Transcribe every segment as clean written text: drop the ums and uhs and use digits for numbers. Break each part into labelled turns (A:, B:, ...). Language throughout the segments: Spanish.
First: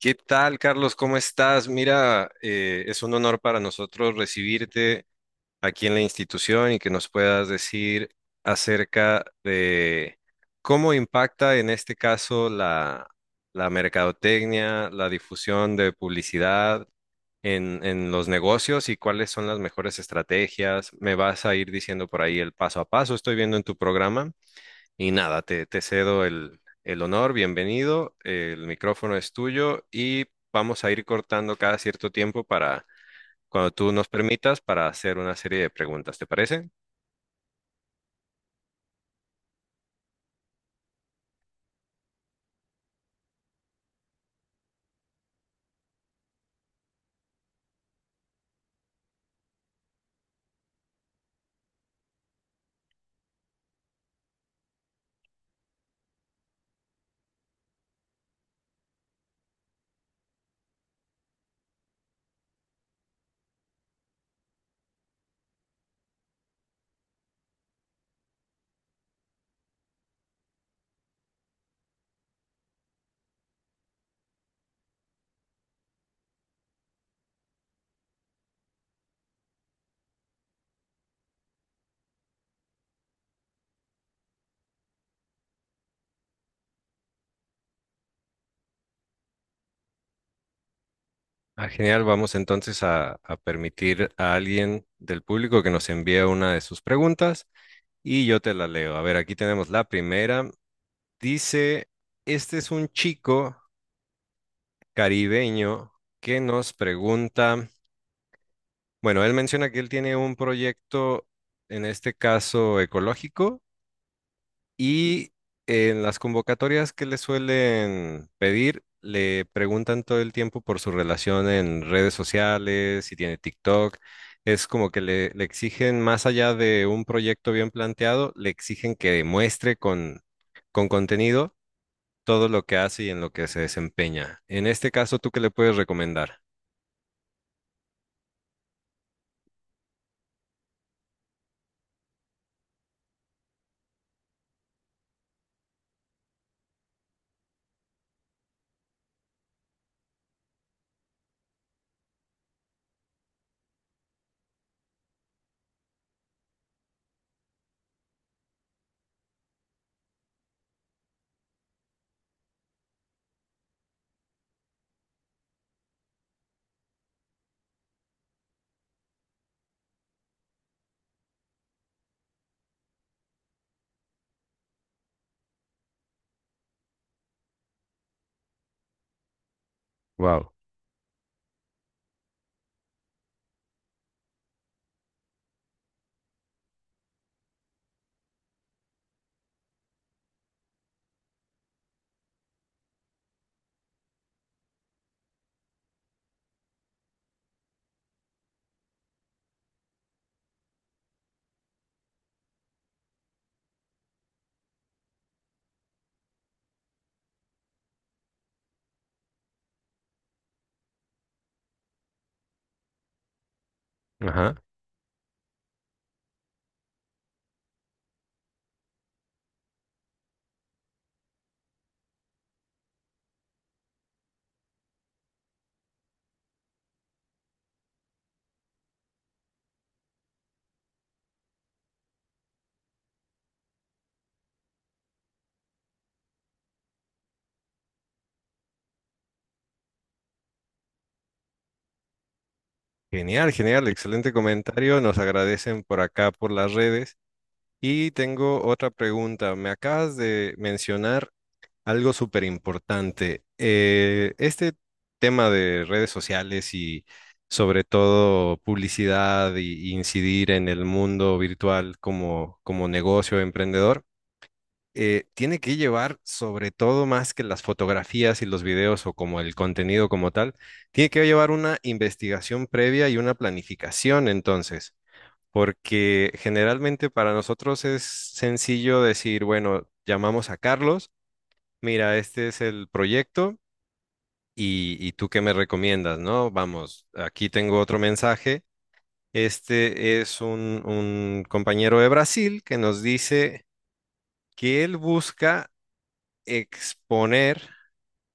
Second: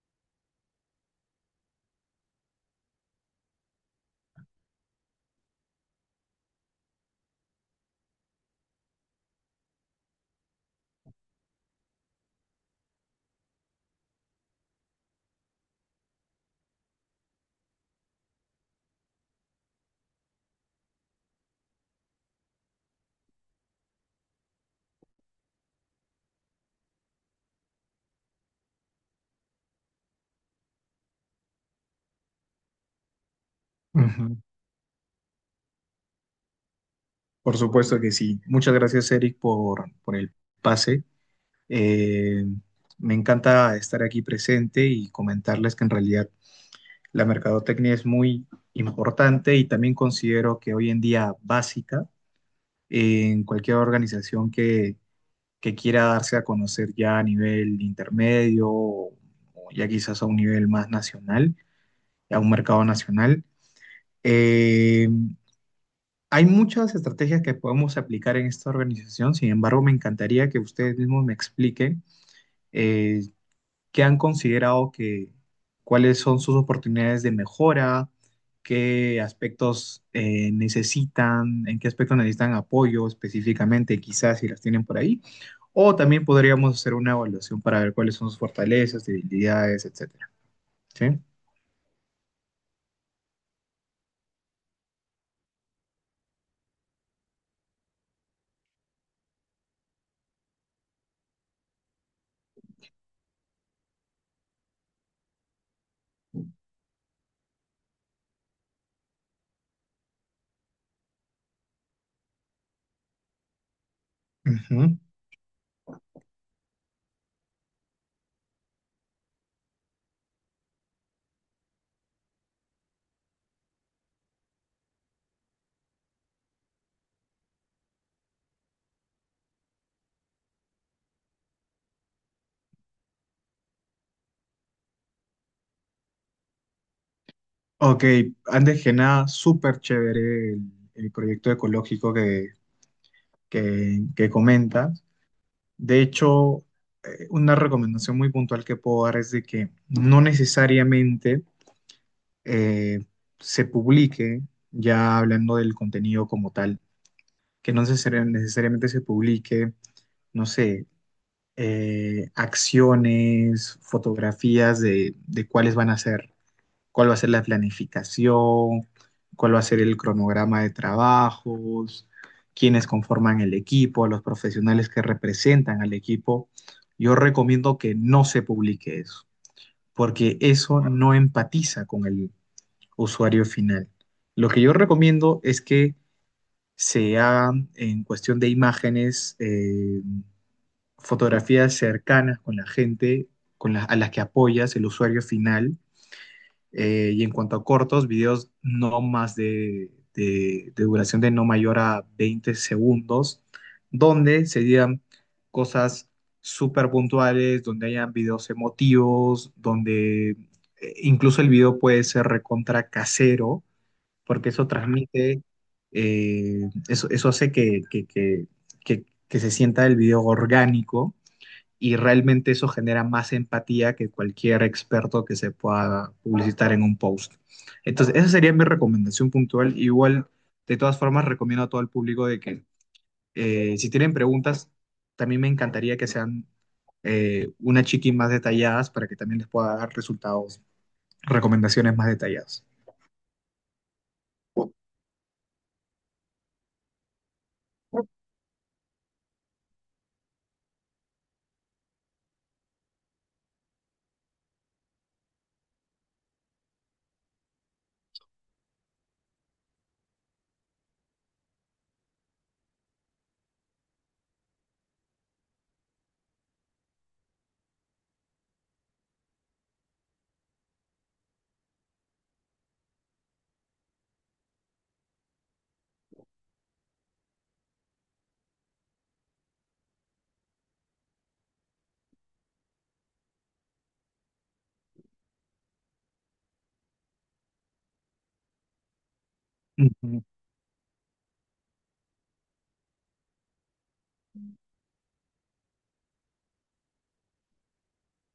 A: ¿Qué tal, Carlos? ¿Cómo estás? Mira, es un honor para nosotros recibirte aquí en la institución y que nos puedas decir acerca de cómo impacta en este caso la mercadotecnia, la difusión de publicidad en los negocios y cuáles son las mejores estrategias. Me vas a ir diciendo por ahí el paso a paso, estoy viendo en tu programa. Y nada, te cedo el honor, bienvenido, el micrófono es tuyo y vamos a ir cortando cada cierto tiempo para, cuando tú nos
B: Ujú.
A: permitas, para hacer una serie de preguntas, ¿te parece?
B: Por supuesto que sí. Muchas gracias, Eric, por el pase. Eh, Me encanta estar aquí presente y comentarles que en realidad la mercadotecnia es muy importante y también considero que hoy en día básica en cualquier organización que quiera darse a conocer ya a nivel intermedio o ya quizás a un nivel más nacional, a un mercado nacional. Eh, Hay muchas estrategias que podemos aplicar en esta organización. Sin embargo, me encantaría que ustedes mismos me expliquen eh, qué han considerado cuáles son sus oportunidades de mejora, qué aspectos necesitan, en qué aspectos necesitan apoyo específicamente, quizás si las tienen por ahí, o también podríamos hacer una evaluación para ver cuáles son sus fortalezas, debilidades, etcétera. ¿Sí?
A: Ah, genial, vamos entonces a permitir a alguien del público que nos envíe una de sus preguntas y yo te la leo. A ver, aquí tenemos la primera. Dice, este es un chico caribeño que nos pregunta... Bueno, él menciona que él tiene un proyecto, en este caso ecológico,
B: Ujú.
A: y en las convocatorias que le suelen pedir, le preguntan todo el tiempo por su relación en redes sociales, si tiene TikTok. Es como que le exigen, más allá de un proyecto bien planteado, le exigen que demuestre con contenido todo lo que hace y en lo que se desempeña. En este caso, ¿tú qué le puedes recomendar?
B: Ok, antes que nada, súper chévere el proyecto ecológico que comentas. De hecho, una recomendación muy puntual que puedo dar es de que no necesariamente eh, se publique, ya hablando del contenido como tal, que no necesari- necesariamente se publique, no sé, acciones, fotografías de cuáles van a ser cuál va a ser la planificación, cuál va a ser el cronograma de trabajos, quiénes conforman el equipo, los profesionales que representan al equipo. Yo recomiendo que no se publique eso, porque
A: Wow.
B: eso no empatiza con el usuario final. Lo que yo recomiendo es que se hagan en cuestión de imágenes, fotografías cercanas con la gente, con a las que apoyas, el usuario final, y en cuanto a cortos, videos no más de duración de no mayor a 20 segundos, donde se digan cosas súper puntuales, donde hayan videos emotivos, donde incluso el video puede ser recontra casero, porque
A: Ajá.
B: eso transmite, eso hace que se sienta el video orgánico y realmente eso genera más empatía que cualquier experto que se pueda publicitar en un post. Entonces, esa sería mi recomendación puntual. Igual, de todas formas, recomiendo a todo el público de que si tienen preguntas, también me encantaría que sean una chiqui más detalladas para que también les pueda dar resultados, recomendaciones más detalladas.
A: Genial, genial, excelente comentario. Nos agradecen por acá por las redes. Y tengo otra pregunta. Me acabas de mencionar algo súper importante. Este tema de redes sociales y sobre todo publicidad y incidir en el mundo virtual como, como negocio emprendedor tiene que llevar, sobre todo más que las fotografías y los videos o como el contenido como tal, tiene que llevar una investigación previa y una planificación entonces, porque generalmente para nosotros es sencillo decir, bueno, llamamos a Carlos, mira, este es el proyecto y tú qué me recomiendas, ¿no? Vamos, aquí tengo otro mensaje. Este
B: Ujú,
A: es un compañero de Brasil que nos dice que él busca exponer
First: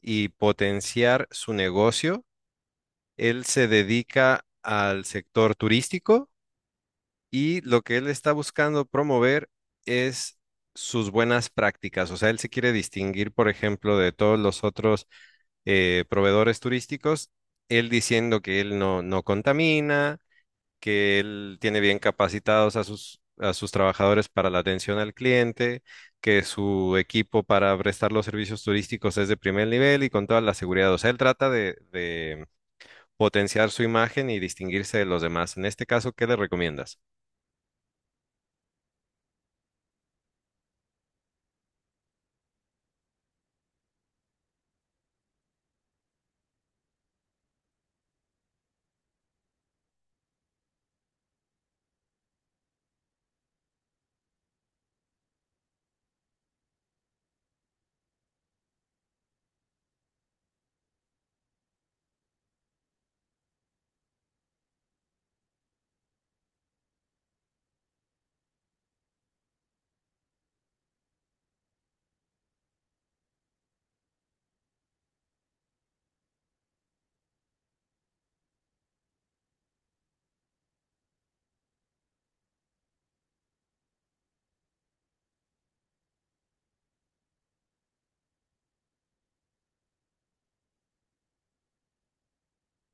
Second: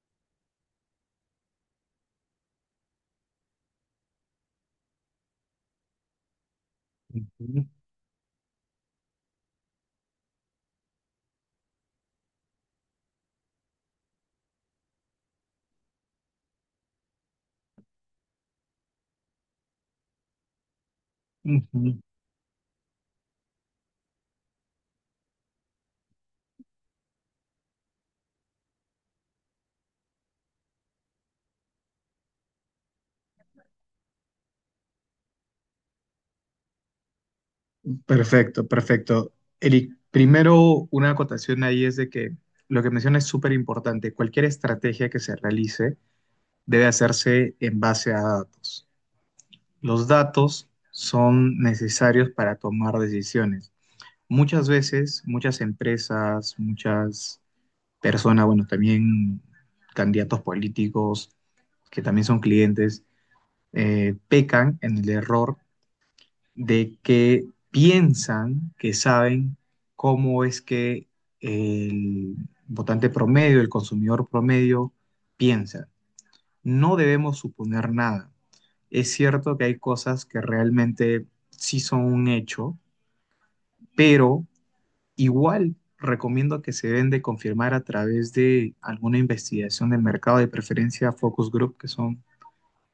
A: y potenciar su negocio. Él se dedica al sector turístico y
B: ujú,
A: lo que él está buscando promover es sus buenas prácticas. O sea, él se quiere distinguir, por ejemplo, de todos los otros proveedores turísticos, él diciendo que él no, no contamina, que él tiene
B: ujú.
A: bien capacitados a a sus trabajadores para la atención al cliente, que su equipo para prestar los servicios turísticos es de primer nivel y con toda la seguridad. O sea, él trata de potenciar su imagen y distinguirse de los demás. En este caso, ¿qué le recomiendas?
B: Perfecto, perfecto. Eric, primero una acotación ahí es de que lo que menciona es súper importante. Cualquier estrategia que se realice debe hacerse en base a datos. Los datos son necesarios para tomar decisiones. Muchas veces, muchas empresas, muchas personas, bueno, también candidatos políticos que también son clientes, pecan en el error de que piensan que saben cómo es que el votante promedio, el consumidor promedio, piensa. No debemos suponer nada. Es cierto que hay cosas que realmente sí son un hecho, pero igual recomiendo que se deben de confirmar a través de alguna investigación de mercado de preferencia focus group, que son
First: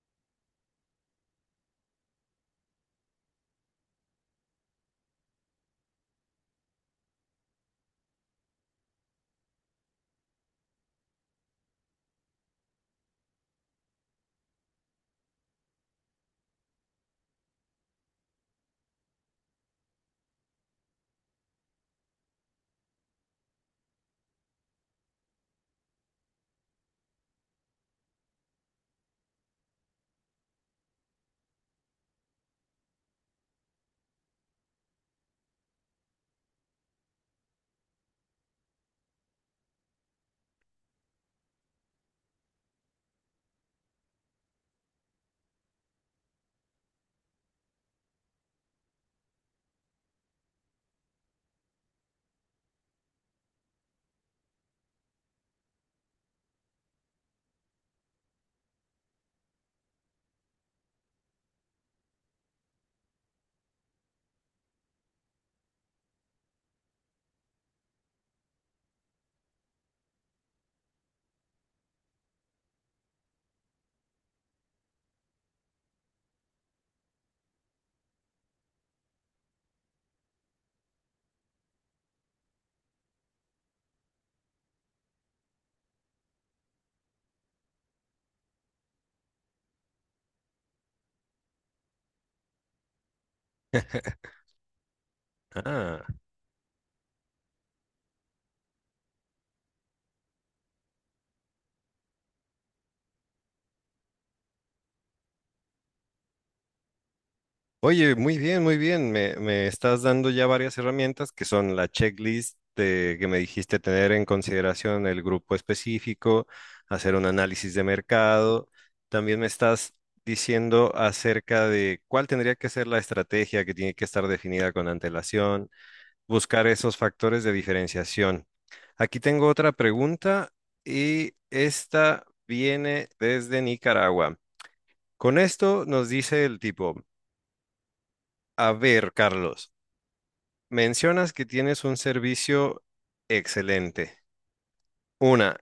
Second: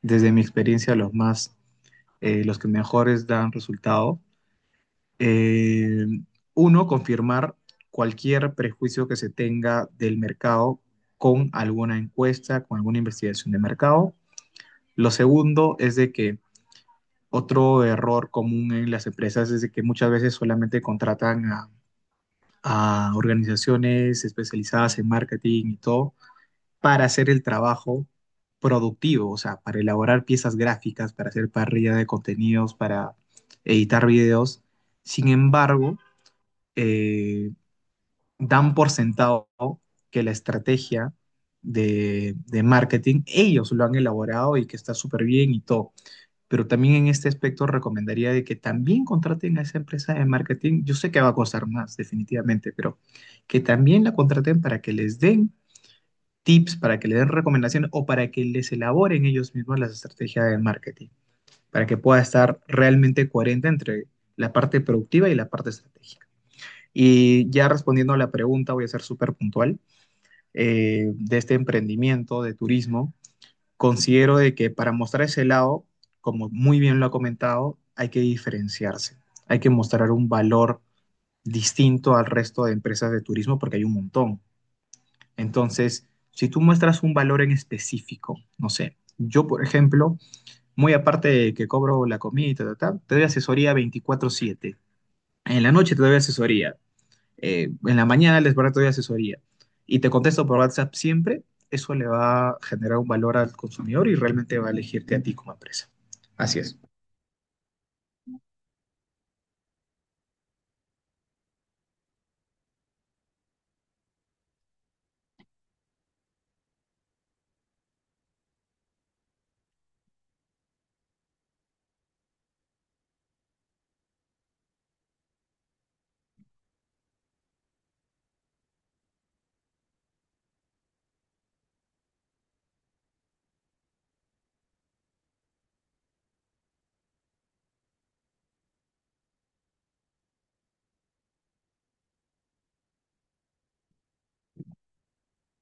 B: desde mi experiencia los más, los que mejores dan resultado. Eh, Uno, confirmar cualquier prejuicio que se tenga del mercado con alguna encuesta, con alguna investigación de mercado. Lo segundo es de que otro error común en las empresas es de que muchas veces solamente a organizaciones especializadas en marketing y todo para hacer el trabajo productivo, o sea, para elaborar piezas gráficas, para hacer parrilla de contenidos, para editar videos. Sin embargo, eh, dan por sentado que la estrategia de marketing ellos lo han elaborado y que está súper bien y todo. Pero también en este aspecto recomendaría de que también contraten a esa empresa de marketing. Yo sé que va a costar más, definitivamente, pero que también la contraten para que les den tips, para que les den recomendaciones o para que les elaboren ellos mismos las estrategias de marketing, para que pueda estar realmente coherente entre la parte productiva y la parte estratégica. Y ya respondiendo a la pregunta, voy a ser súper puntual de este emprendimiento de turismo, considero de que para mostrar ese lado, como muy bien lo ha comentado, hay que diferenciarse, hay que mostrar un valor distinto al resto de empresas de turismo porque hay un montón. Entonces, si tú muestras un valor en específico, no sé, yo por ejemplo, muy aparte de que cobro la comida, y ta, ta, ta, te doy asesoría 24/7. En la noche te
A: Ah.
B: doy asesoría en la mañana les barato de asesoría y te contesto por WhatsApp siempre, eso le va a generar un valor al consumidor y realmente va a elegirte a ti como empresa. Así es.
A: Oye, muy bien, muy bien. Me estás dando ya varias herramientas que son la checklist de- que me dijiste tener en consideración el grupo específico, hacer un análisis de mercado. También me estás diciendo acerca de cuál tendría que ser la estrategia que tiene que estar definida con antelación, buscar esos factores de diferenciación. Aquí tengo otra pregunta y esta viene desde Nicaragua. Con esto nos dice el tipo, a ver, Carlos. Mencionas que tienes un servicio excelente. Una,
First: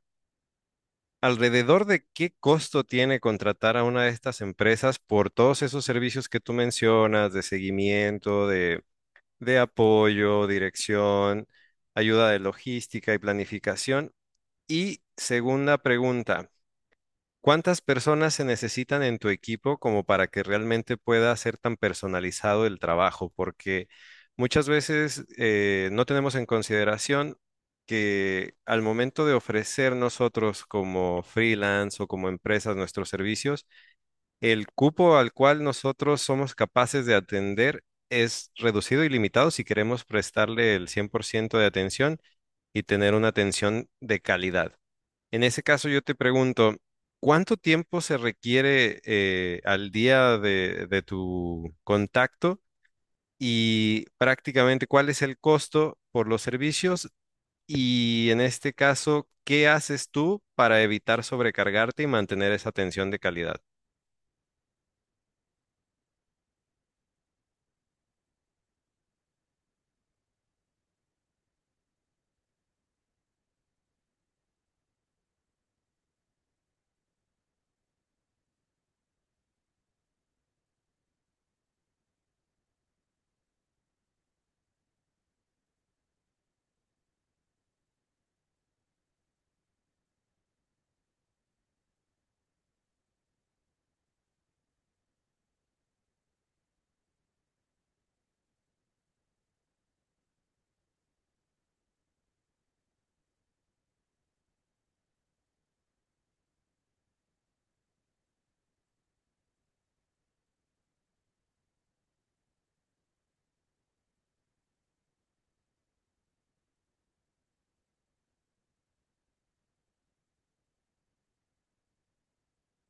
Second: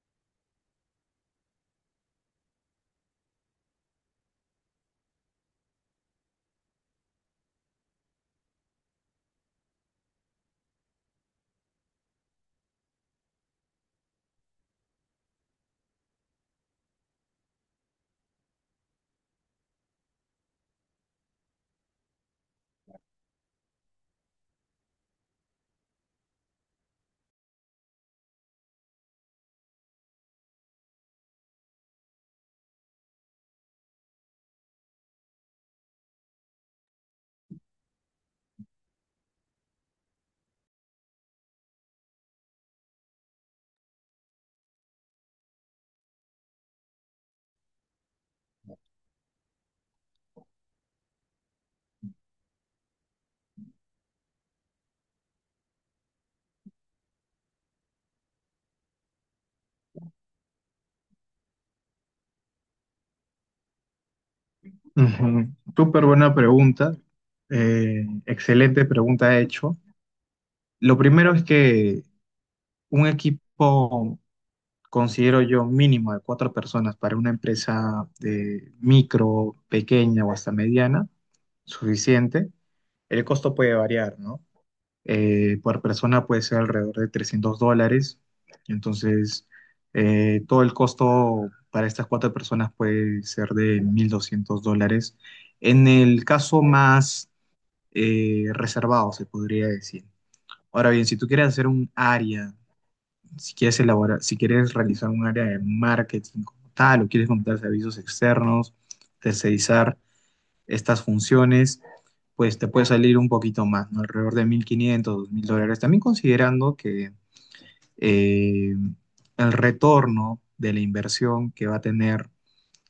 A: ¿alrededor de qué costo tiene contratar a una de estas empresas por todos esos servicios que tú mencionas de seguimiento, de apoyo, dirección, ayuda de logística y planificación? Y segunda pregunta. ¿Cuántas personas se necesitan en tu equipo como para que realmente pueda ser tan personalizado el trabajo? Porque muchas veces no tenemos en consideración que al momento de ofrecer nosotros como freelance o como empresas nuestros servicios, el cupo al cual nosotros somos capaces de atender es reducido y limitado si queremos prestarle el 100% de atención y tener una atención de calidad. En ese caso yo te pregunto, ¿cuánto tiempo se requiere al día de tu contacto y prácticamente cuál es el costo por los servicios? Y en este caso, ¿qué haces tú para evitar sobrecargarte y mantener esa atención de calidad?
B: Ujú. Súper buena pregunta. Excelente pregunta hecho. Lo primero es que un equipo, considero yo, mínimo de 4 personas para una empresa de micro, pequeña o hasta mediana, suficiente. El costo puede variar, ¿no? Por persona puede ser alrededor de $300. Entonces, todo el costo para estas 4 personas puede ser de $1,200. En el caso más reservado, se podría decir. Ahora bien, si tú quieres hacer un área, si quieres elaborar, si quieres realizar un área de marketing como tal, o quieres montar servicios externos, tercerizar estas funciones, pues te puede salir un poquito más, ¿no? Alrededor de $1,500 $2,000. También considerando que eh, el retorno de la inversión que va a tener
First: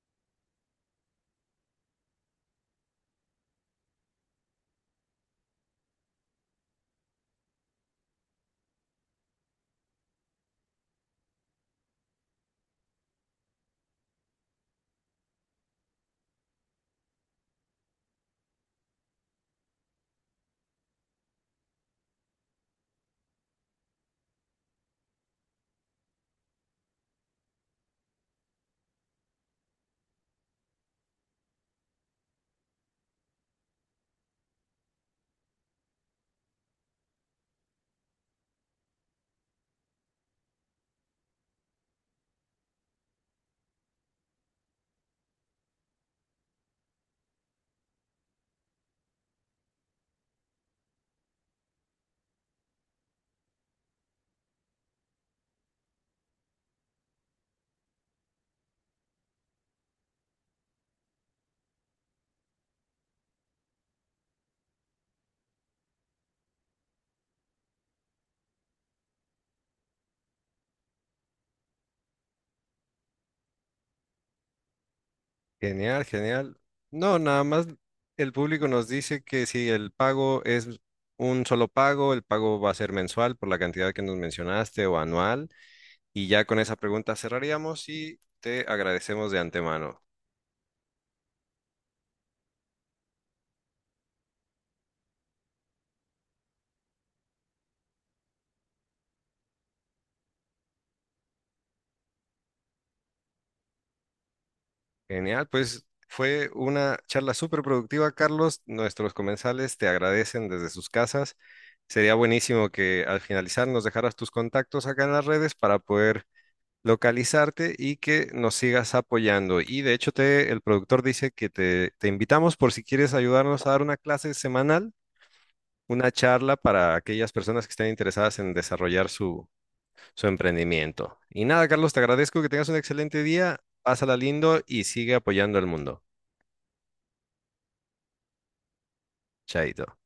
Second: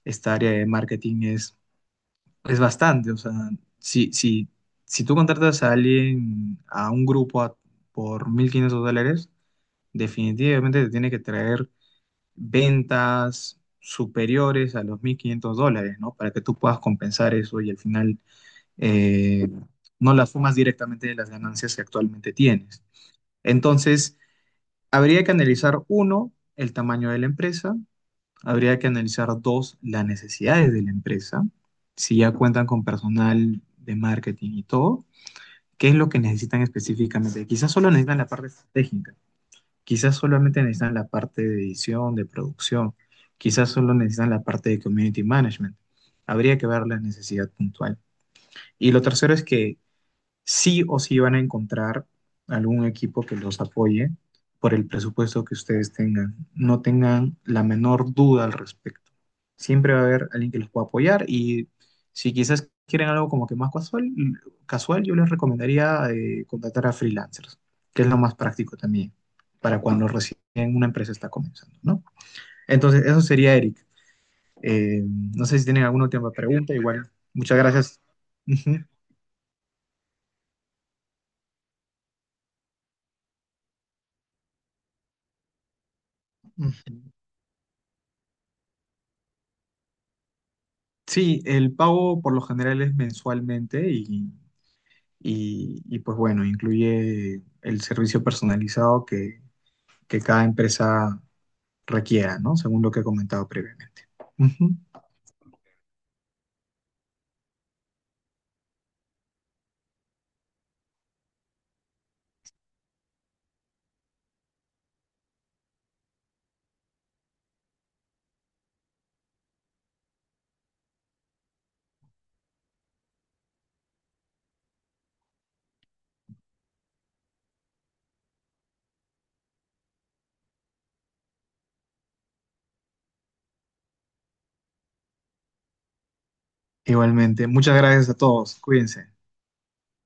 B: esta área de marketing es bastante. O sea, si, si, si tú contratas a alguien, a un por $1,500, definitivamente te tiene que traer ventas superiores a los $1,500, ¿no? Para que tú puedas compensar eso y al final eh, no las fumas directamente de las ganancias que actualmente tienes. Entonces, habría que analizar, uno, el tamaño de la empresa, habría que analizar, dos, las necesidades de la empresa, si ya cuentan con personal de marketing y todo, qué es lo que necesitan específicamente. Quizás solo necesitan la parte estratégica, quizás solamente necesitan la parte de edición, de producción, quizás solo necesitan la parte de community management. Habría que ver la necesidad puntual. Y lo tercero es que sí o sí van a encontrar algún equipo que los apoye por el presupuesto que ustedes tengan. No tengan la menor duda al respecto. Siempre va a haber alguien que los pueda apoyar y si quizás quieren algo como que más casual, casual yo les recomendaría contratar a freelancers, que es lo más práctico también para cuando recién una empresa está comenzando, ¿no? Entonces, eso sería Eric. No sé si tienen alguna
A: Genial,
B: última
A: genial.
B: pregunta, igual.
A: No, nada
B: Muchas
A: más
B: gracias.
A: el público
B: Ujú.
A: nos dice que si el pago es un solo pago, el pago va a ser mensual por la cantidad que nos mencionaste o anual. Y ya con esa
B: Ujú.
A: pregunta cerraríamos y te agradecemos de antemano.
B: Sí, el pago por lo general es mensualmente y pues bueno, incluye el servicio personalizado que cada empresa requiera, ¿no? Según lo que he comentado previamente. Ujú.
A: Genial, pues fue una charla súper productiva, Carlos. Nuestros comensales te agradecen desde sus casas. Sería buenísimo que al finalizar nos dejaras tus contactos acá en las redes para poder localizarte y que nos sigas apoyando. Y de hecho, te, el productor dice que te invitamos por si quieres ayudarnos a dar una clase semanal, una charla para aquellas personas que estén interesadas en desarrollar su emprendimiento. Y nada, Carlos, te agradezco que tengas un excelente día, pásala lindo y sigue apoyando al mundo.
B: Igualmente, muchas gracias a todos, cuídense.
A: Chaito.